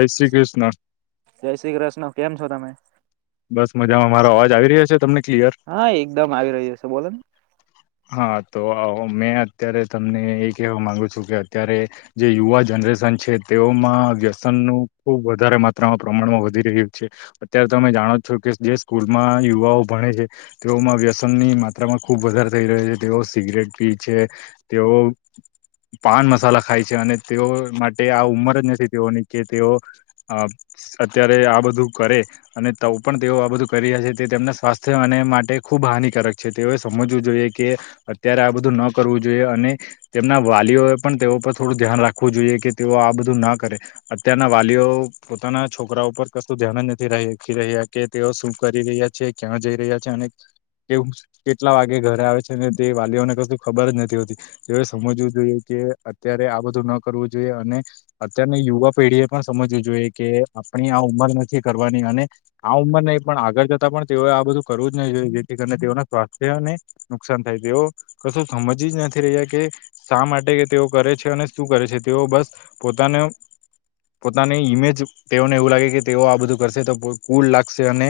જય શ્રી કૃષ્ણ જય શ્રી કૃષ્ણ કેમ છો તમે? બસ મજામાં મારો અવાજ આવી રહ્યો છે તમને? ક્લિયર હા એકદમ આવી રહ્યો છે બોલો ને હા તો મેં અત્યારે તમને એ કેહેવા માંગુ છું કે અત્યારે જે યુવાજનો રેશન છે તેઓમાં વ્યસનનું ખૂબ વધારે માત્રામાં પ્રમાણમાં વધી રહ્યું છે અત્યારે તમે જાણો છો કે જે સ્કૂલમાં યુવાઓ ભણે છે તેઓમાં વ્યસન ની માત્રામાં ખુબ વધારે થઈ રહ્યો છે તેઓ સિગરેટ પી છે તેઓ પાન મસાલા ખાય છે અને તેઓ માટે આ ઉંમર જ નથી તેઓની કે તેઓ અ અત્યારે આ બધું કરે અને પણ તેઓ આ બધું કરી રહ છે તે તેમના સ્વાસ્થ્ય અને માટે ખૂબ હાનિકારક છે તેઓએ સમજવું જોઈએ કે કે અત્યારે આ બધું ન કરવું જોઈએ અને તેમના વાલીઓ પણ તેઓ પર થોડું ધ્યાન રાખવું જોઈએ કે તેઓ આ બધું ના કરે અત્યારના વાલીઓ પોતાના છોકરા ઉપર કશું ધ્યાન જ નથી રહે રહ્યા કે તેઓ શું કરી રહ્યા છે ક્યાં જઈ રહ્યા છે અને કેવું કેટલા વાગે ઘરે આવે છે. ને તે વાલીઓને કશું ખબર જ નથી હોતી તેઓ સમજવું જોઈએ કે અત્યારે આ બધું ન કરવું જોઈએ અને અત્યારની યુવા પેઢી એ પણ સમજવી જોઈએ કે આપણી આ ઉંમર નથી કરવાની અને આ ઉંમર નહીં પણ આગળ જતાં પણ તેઓએ આ બધું કરવું જ નહી જેથી કરીને તેઓના સ્વાસ્થ્ય ને નુકસાન થાય તેઓ કશું સમજી જ નથી રહ્યા કે શા માટે કે તેઓ કરે છે અને શું કરે છે. તેઓ બસ પોતાને પોતાની ઈમેજ તેઓને એવું લાગે કે તેઓ આ બધું કરશે તો કુલ લાગશે અને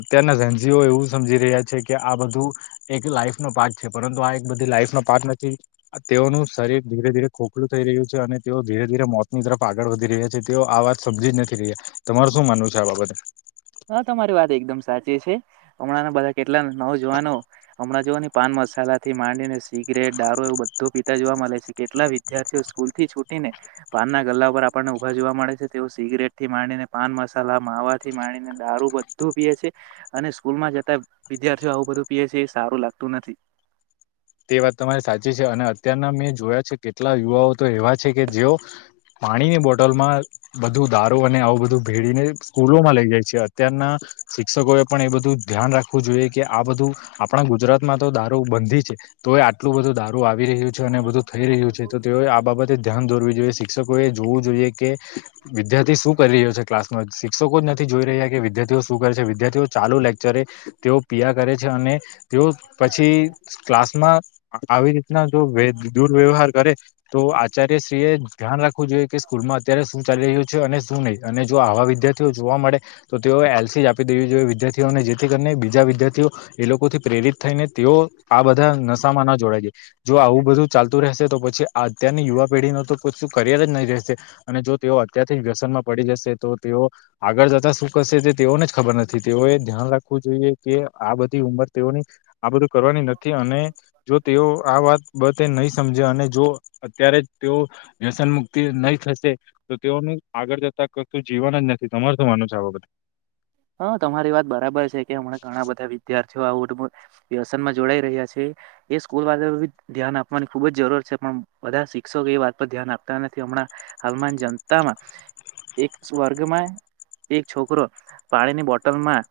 અત્યારના જેનજીઓ એવું સમજી રહ્યા છે કે આ બધું એક લાઈફ નો પાર્ટ છે પરંતુ આ એક બધી લાઈફ નો પાર્ટ નથી તેઓનું શરીર ધીરે ધીરે ખોખલું થઈ રહ્યું અને તેઓ ધીરે ધીરે મોતની તરફ આગળ વધી રહ્યા છે તેઓ આ વાત સમજી જ નથી રહ્યા તમાર શું માનવું છે આ બાબતે હા તમારી વાત એકદમ સાચી છે. હમણાં બધા કેટલા નવજુવાનો હમણાં જોવા ને પાન મસાલા થી માંડી ને સિગરેટ દારૂ એવું બધું પીતા જોવા મળે છે કેટલા વિદ્યાર્થીઓ સ્કૂલ થી છૂટી ને પાન ના ગલ્લા ઉપર આપણને ઉભા જોવા મળે છે તેઓ સિગરેટ થી માંડીને પાન મસાલા, માવા થી માણીને દારૂ બધું પીએ છે અને સ્કૂલ માં જતા વિદ્યાર્થીઓ આવું બધું પીએ છે એ સારું લાગતું નથી. [inaudible] તે વાત તમારી સાચી છે. અને અત્યારના મે જોયા છે કેટલા યુવાઓ તો એવા છે કે જેઓ પાણીની બોટલમાં બધું દારૂ અને આવું બધું ભેળીને સ્કૂલોમાં લઇ જાય છે. અત્યારના શિક્ષકોએ પણ એ બધું ધ્યાન રાખવું જોઈએ કે આ બધું આપણા ગુજરાતમાં તો દારૂ બંધી છે. તોય આટલું બધું દારૂ આવી રહ્યું છે અને બધું થઈ રહ્યું છે. તો તેઓએ આ બાબતે ધ્યાન દોરવી જોઈએ. શિક્ષકોએ જોવું જોઈએ કે વિદ્યાર્થી શું કરી રહ્યો છે ક્લાસમાં શિક્ષકો જ નથી જોઈ ર હ્યા કે વિદ્યાર્થીઓ શું કરે છે. વિદ્યાર્થીઓ ચાલુ લેક્ચરે તેઓ પિઆ કરે છે અને તેઓ પછી ક્લાસ માં આવી રીતના જો દુર્વ્યવહાર કરે તો આચાર્યશ્રી એ ધ્યાન રાખવું જોઈ એ કે સ્કૂલમાં અત્યારે શું ચાલી રહ્યું છે અને શું નહીં અને જો આવા વિદ્યાર્થીઓ જોવા મળે તો તેઓ એલસી જ આપ દેવી જોઈએ વિદ્યાર્થીઓને. જેથી કરીને બીજા વિદ્યાર્થીઓ એ લોકોથી પ્રેરિત થઈને તેઓ આ બ નશામાં ના જોડાય જાય. જો આવું બધું ચાલતું રહેશે તો પછી આ અત્યારની યુવા પેઢીનું તો કશુ કરિયર જ નહી રહેશે. અને જો તેઓ અત્યારથી વ્યસનમાં પડી જશે તો તેઓ આગળ જતા શું કરશે તે તેઓને જ ખબર નથી. તેઓએ ધ્યાન રાખવું જોઈએ કે આ બ ધી ઉમર તેઓની આ બધું કરવા થી અને જો તેઓ આ વાત બતે નહી સમજે અને જો અત્યારે જ તેઓ વ્યસન મુક્તિ નહી થશે. તો તેઓનું આગળ જતા કશુ જીવન જ નથી. તમાર શું માનું છે આ બાબતે? હ, તમારી વાત બરાબર છે કે હમણાં ઘણા બધા વિદ્યાર્થી છે. આવુ વટુ મોર વ્યસનમાં જોડાઈ રહ્યા છે. એ સ્કૂલ વારાએબી ધ્યાન આપવાની ખુબ જરૂર છે પ બધા શિક્ષકો એ વાત પર ધ્યાન આપતા નથી. હમણાં હાલમાં જનતામાં એક સ્વર્ગમાં એક છોકરો પાણીની બોટલમાં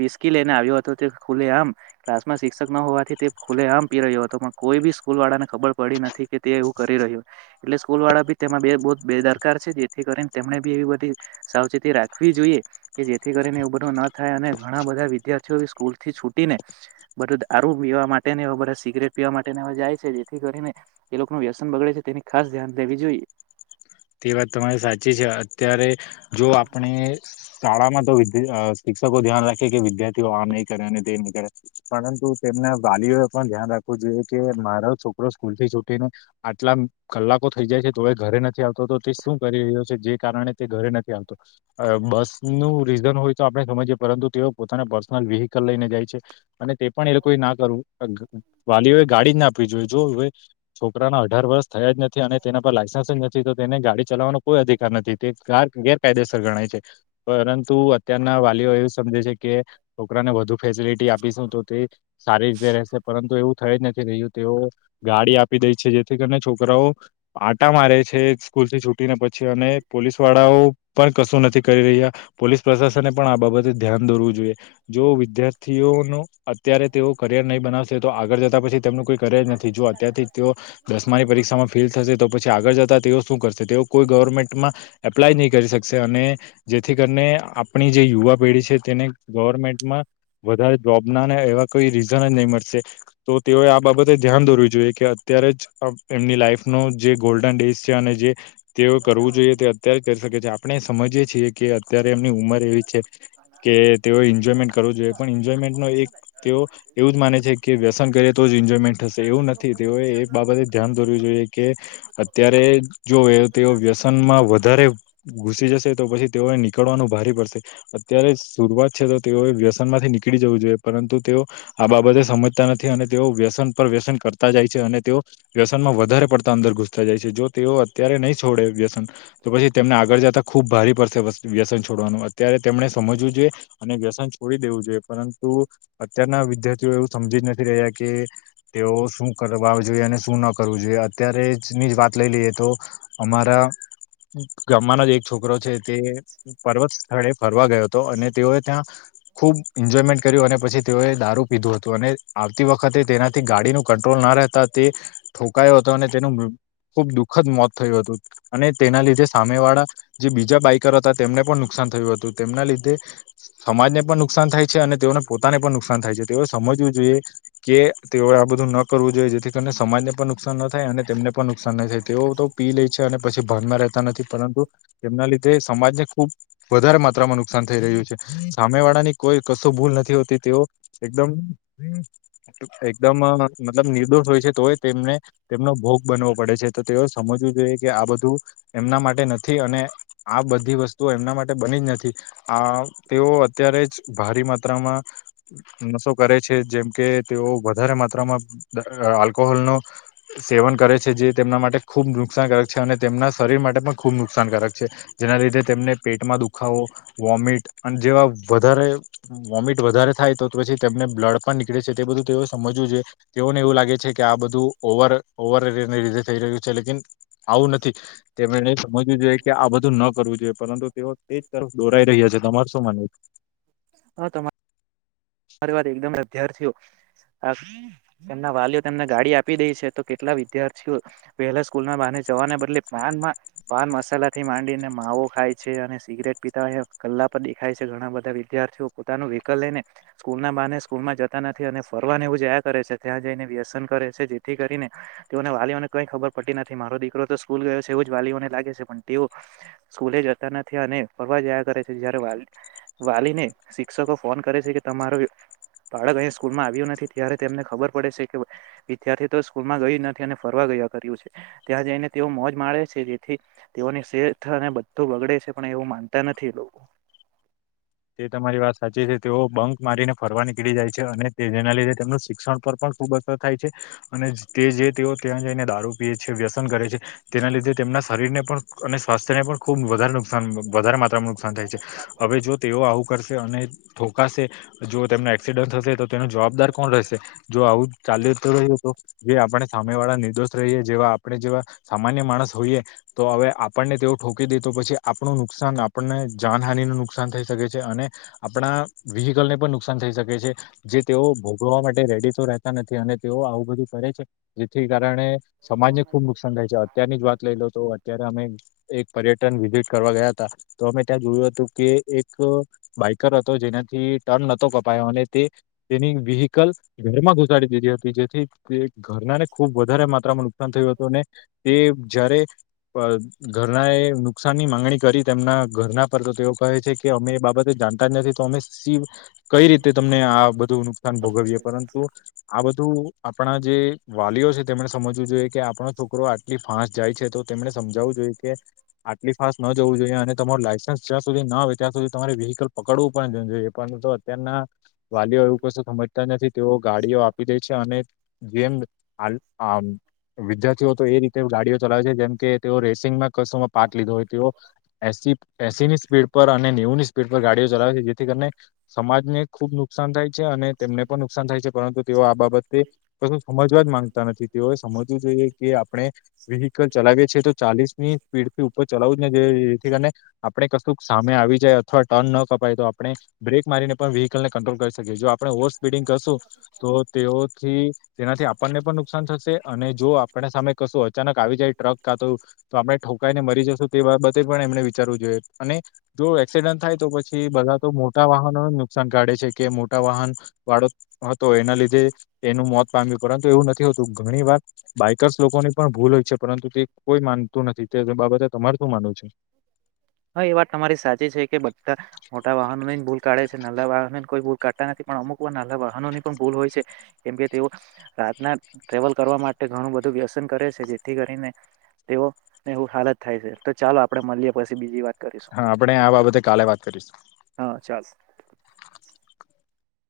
વિસકી લઈને આવ્યો હતો. તે ખુલે આમ ક્લાસમાં શિક્ષક ન હોવાથી તે ખુલે આમ પી રહ્યો હતો. પ કોઈ બી સ્કૂલવાળાને ખબર પડી નથી કે તે એવું કરી રહ્યો. એટલે સ્કૂલવાળા બી તેમાં બે બુધ બેદરકાર છે. જેથી કરીને તેમણે બી એવી બધી સાવચેતી રાખવી જોઈએ. કે જેથી કરીને એવુ બધુ ન થાય અને ઘણા બધા વિદ્યાર્થીઓ સ્કૂલથી છૂટીને બધું દારૂ પિવા માટે ને એવા બધા સિગરેટ પીવા માટે ને જાય છે. જેથી કરીને એ લોકોનું વ્યસન બગડે છે તેની ખાસ ધ્યાન લેવી જોઈએ. તે વાત તમારી સાચી છે. અત્યારે જો આપણે શાળામાં તો વિદ્ય અ શિક્ષકો ધ્યાન રાખે કે વિદ્યાર્થીઓ આ નહીં કરે અને તે નહી કરે. પરંતુ તેમ ના વાલીઓ એ પણ ધ્યાન રાખવું જોઈએ કે મારો છોકરો સ્કૂલથી છૂટીને આટલા કલાકો થઇ જાય છે તોય ઘરે નથી આવતો તે શું કરી રહ્યો છે? જે કારણે તે ઘરે નથી આવતો. બસનું રીઝન હોય તો આપણે સમજીએ પરંતુ તેઓ પોતાના પર્સનલ વ્હીકલ લઈને જાય છે. અને તે પણ એ લોકોએ ના કરવું. વાલીઓ ગાડી જ ના આપવી જોઈએ. જો હવે છોકરાના અઢાર વર્ષ થયા જ નથી અને તેના પર લાયસન્સ જ નથી તો તેને ગાડી ચલાવવાનો કોઈ અધિકાર નથી. તે કાર ગેરકાયદેસર ગણાય છે. પરંતુ અત્યારના વાલીઓ એવુ સમજે છે કે છોકરાને વધુ ફેસિલિટી આપીશું તો તે સારી રીતે રહશે. પરંતુ એવું થઈ જ નથી રહ્યું તેઓ ગાડી આપી દે છે. જેથી કરીને છોકરાઓ આટા મારે છે. સ્કૂલથી છુટીને પછી અને પોલીસ વાળાઓ પણ કશું નથી કરી રહ્યા. પોલીસ પ્રશાસને પણ આ બાબતે ધ્યાન દોરવું જોઈએ. જો વિદ્યાર્થીઓનો અત્યારે તેઓ કરિયર નહી બનાવશે. તો આગળ જતા પછી તેમનું કોઈ કરિયર નથી. થી. જો અત્યારથી તેઓ દસમાની પરીક્ષામાં ફેલ થશે. તો પછી આગળ જતા તેઓ શું કરશે? તેઓ કોઈ ગવર્મેન્ટમાં એપ્લાય નહીં કરી શકશે. અને જેથી કરીને આપણી જે યુવા પેઢી છે. તેને ગવર્મેન્ટમાં વધારે જોબના ને એવા કોઈ રીઝન જ નહીં મળશે. તો તેઓએ આ બાબતે ધ્યાન દોરવુ જોઈએ કે અત્યારે જ એમની લાઈફનો જે ગોલ્ડન ડેસ છે અને જે તેઓ કરવું જોઈએ તે અત્યારે જ કરી શકે છે. આપણે સમજીય છીએ કે અત્યારે એમની ઉંમર એવી છે કે તેઓ એન્જોયમેન્ટ કરવું જોઈએ. પણ એન્જોયમેન્ટનું તો એક તેઓ એવું જ માને છે કે વ્યસન કરે તો જ એન્જોયમેન્ટ થશે એવું નથી તેઓએ એક બાબતે ધ્યાન ડરવું જોઈએ કે અત્યારે જો એ તેઓ વ્યસનમાં વધારે ઘુસી જશે, તો પછી તેઓ નીકળવાનું ભારી પડશે. અત્યારે શરરૂઆત છે તો તેઓએ વ્યસન માંથી નીકળીજ જવું જોઈએ. પરંતુ તેઓ આ બાબતે સમજતા નથી અને તેઓ વ્યસન પર વ્યસન કરતા જાય છે. અને તેઓ વ્યસનમાં વધારે પડતા અંદર ઘૂસતા જાય છે. જો તેઓ અત્યારે નહીં છોડે વ્યસન. તો પછી તેમને આગળ જતા ખુબ ભારે પડશે વસ્ત વ્યસન છોડવાનું. અત્યારે તેમણે સમજવું જોઈ અને વ્યસન છોડી દેવું જોઈએ. પરંતુ અત્યારના વિદ્યાર્થીઓ એવું સમજી જ ન થી રહ્યા કે તેઓ શું કરવા જોઈએ, અને શું ન કરવું જોઈએ. અત્યારે જીની વાત લઈ લઈએ તો અમારા ગામમાંનો જ એક છોકરો છે, તે પર્વત સ્થળે ફરવા ગયો હતો તો અને તેઓએ ત્યાં ખુબ એન્જોયમેન્ટ કર્યું, અને પછી તેઓએ દારૂ પીધું હત તુ અને આવતી વખતે તેનાથી ગાડી નુ કંટ્રોલ ના રહેતા, તે ઠોકાયો હતો અને તેનું ખુબ દુઃખદ મોત થયું હતું. અને તેના લીધે સામે વાળા જે બીજા બાઈકર હતા, તેમને પણ નુકસ સાન થયું હતું. તેમના લીધે સમાજને પણ નુકસાન થાય છે. અને તેઓને પોતાને પણ નુકસાન થાય છે. તેઓ સમજ મજવું જોઈએ કે તેઓ આ બધું ન કરવું જોઈએ. જેથી કરીને સમાજને પણ નુકસાન ન થાય અને તેમને નુકસાન ન થાય તેઓ તો પી લે છે. અને પછી ભાનમાં રહેતા નથી. પરંતુ તેમના લીધે સમાજને ખૂબ વધારે માત્રામાં નુકસાન થઈ રહ્યું છે. સામે વાળા ની કોઈ કશું ભુ ભુલ નથી હોતી. તેઓ એકદમ એકદમ મ મતલબ નિર્દોષ હોય છે. તોય તેમને તેમનો ભોગ બનવો પડે છે. તો તેઓ સમજવું જોઈએ. કે આ બધું એમના માટે નથી. અને આ બધી વસ્તુ તો એમના માટે બની જ નથી. આ તેઓ અત્યારે જ ભારી માત્રામાં નસો કરે છે. જેમ કે તેઓ વધારે માત્રામાં દા આલ્કોહોલનો સેવન કરે છે જે તેમના માટે ખૂબ નુકસાનકારક છે. અને તેમના શરીર માટે પણ ખૂબ નુકસાનકારક છે. જેના લીધે તેમને પેટમાં દુખાવો, વોમિટ અને જેવા વધારે વોમિટ વધારે થાય તો તો પછી તેમને બ્લડ પણ નીકળે છે. તે બધું તેઓ સમજવું જોઈયે. તેઓને એવું લાગે છે કે આ બધું ઓવર ઓવર ર ને લીધે થઈ રહ્યું છે. લેકીન આવું નથી. તેમને સમજવું જોઈએ કે આ બધું ન કરવું જોઈએ. પરંતુ તેઓ તેજ તરફ દોરાઈ રહી તમાર શું માનવું? હા તમા ત્યારથીયો આ એમના વાલ તેમને ગાડી આપી દે છે. તો કેટલા વિદ્યાર્થીઓ વહેલા સ્કૂલના બાને જવાને બદલે પાન માં, પાન પાન મસાલા થી માંડીને માવો ખાય છે. અને સિગરેટ પીતા ઈ કલાક પર દેખાય છે. ઘણા બધા વિદ્યાર્થીઓ પોતાનું વિહકલ લઈને સ્કૂલના બાને સ્કૂલમાં જતા નથી. અને ફરવાને એવું જયા કરે છે. ત્યાં જઈને વ્યસન કરે છે. જેથી કરીને તેઓને વાલીઓને કઈ ખબર પતી નથી. મારો દીકરો તો સ્કૂલ ગયો છે. એવું જ વાલીઓને લાગે છે પણ તેઓ સ્કૂલ જતા નથી. અને ફરવા જયા કરે છે. જ્યારે વાલીને વાલીને શિક્ષકો ફોન કરે છે કે તમારો બાળક અહીંયા સ્કૂલમાં આવ્યું નથી. ત્યારે તેમને ખબર પડે છે કે, વિદ્યાર્થી તો સ્કૂલમાં ગયું નથી અને ફરવા છે. ત્યાં જઈને તેઓ મોજ માણે છે. જેથી તેઓની સેહત અને બધું બગડે છે. પણ એવું માનતા નથી લોકો [inaudible] તે તમારી વાત સાચી છે. તેઓ બંક મારીને ફરવા નીકળી જાય છે. અને તે જેના લીધે તેમનું શિક્ષણ પર પણ ખુબ અસર થાય છે. અને તે જે તેઓ ત્યાં જઈને દારૂ પી છે વ્યસન કરે છે, તેના લીધે મના શરીરને પણ અને સ્વાસ્થ્યને પણ ખૂબ વધારે નુકસાન વધારે માત્રામાં નુકસાન થાય છે. હવે જો આવુ કરશે અને ઠોકાશે જો તેમને એક્સિડન્ટ થશે તો, તેનો જવાબદાર કોણ રહેશે? જો આવું ચાલુજ કરે એ લોકો. જે આપણને સામે વાળા નિર્દોષ રહીએ જેવા આપણે જેવા સા માન્ય માણસ હોઈએ. તો હવે આપણને તેઓ ઠોકી દે તો પછી આપણું નુકસાન આપણને જાનહાની ન નુકસાન થઈ શકે છે. અને આપણા વ્હીકલ ને પણ નુકસાન થઈ શકે છે જે તેઓ ભોગવવા માટે રેડી તો રહે નથી અને તેઓ આવું બધું ફરે છે. જેથી કારણે સમાજને ખુબ નુકસાન થાય છે. અત્યારની જ વાત લઈ લો તો અત્યારે અમે એક પર્યટન વિઝિટ કરવા ગયા હતા તો અમે ત્યાં જોયું હતું કે એક બાઈકર હતો જેનાથી ટર્ન નતો કપાયો અને તે તેની વ્હીકલ ઘરમાં ઘુસાડી દીધી હતી જેથી તે ઘરના ને ખૂબ વધારે મા ત્રા નુકસાન થયું હતું અને તે જ્યારે પણ ઘરના એ નુકસાન ની માંગણી કરી તેમના ઘરના પર તો તેઓ કહે છે કે અમે એ બાબતે જાણતા જ નથી તો અમે શી કઈ રીતે તમને આ બધું નુકસાન ભોગવીએ પરંતુ આ બધું આપણા જે વા છે તેમણે સમજવું જોઈએ કે આપણો છોકરો આટલી ફાસ્ટ જાય છે. તો તેમણે સમજાવવું જોઈએ કે આટલી ફાસ્ટ ન જવું જોઈએ અને તમારું લાયસન્સ જ્યાં સુધી ના આવે ત્યાં સુધી તમારે વ્હીકલ પકડવું પણ જોઈએ પર અત્યારના વાલીઓ એવું કશું સમજતા નથી તેઓ ગાડીઓ આપી દે છે અને જેમ [unintelligible] વિદ્યાર્થીઓ તો એ રીતે ગાડીઓ ચલાવે છે જેમ કે તેઓ રેસિંગમાં કસોમાં પાઠ લીધો હોય. તેઓ એસી ની સ્પીડ પર અને નેવું ની સ્પીડ પર ગાડીઓ ચલાવે છે. જેથી કરીને સમાજને ખુબ નુકસાન થાય છે અને તેમને પણ નુકસાન થાય છે પરંતુ તેઓ આ બાબતે કશું સમજવા જ માંગતા નથી તેઓએ સમજવું જોઈએ કે આપણે વેહિકલ ચલાવીએ છે તો ચાલીસ ની સ્પીડ થી ઉપર ચલાવું જ ન જવ જેથી કરીને આપણે કશું સામે આવી જાય અથવા ટર્ન ન કપાય તો આપણે બ્રેક મારીને પણ વ્હીકલને કંટ્રોલ કરી શકીએ જો આપ આપણે ઓવર સ્પીડિંગ કરશું તો તેઓથી તેનાથી આપણને પણ નુકસાન થશે અને જો આપણે આપ સામે કશું અચાનક આવી જાય ટ્રક કા તો તો આપડણે ઠોકાઈ ને મરી જશું તે બાબતે પણ એમને વિચારવું જોઈએ જો એક્સિડન્ટ થાય તો પછી બધા તો મોટા વાહનો નુકસાન કાઢે છે કે મોટા વાહન તો એના લીધે એનું મોત પામ્યું પરંતુ એવું નથી હોતું ઘણી વાર બાઈકર્સ લોકોની પણ ભૂલ હોય છે પરંતુ તે કોઈ માનતું નથી તે બાબતે તમાર શું માનવું છે? હા એ વાત તમારી સાચી છે કે બધા મોટા વાહનોની ભૂલ કાઢે છે નાલા વાહનોને કોઈ ભૂલ કરાતા નથી પણ અમુક વાર નાલા વાહનોની પણ ભૂલ હોય છે કેમ કે તેઓ રાતના ટ્રેવલ કરવા માટે ઘણું બધું વ્યસન કરે છે જેથી કરીને તેવો ને હું હાલત થાય છે તો ચાલો આપડે મળીએ પછી બીજી વાર હા આપણે આ બાબતે કાલે વાત કરીશું. હા ચાલો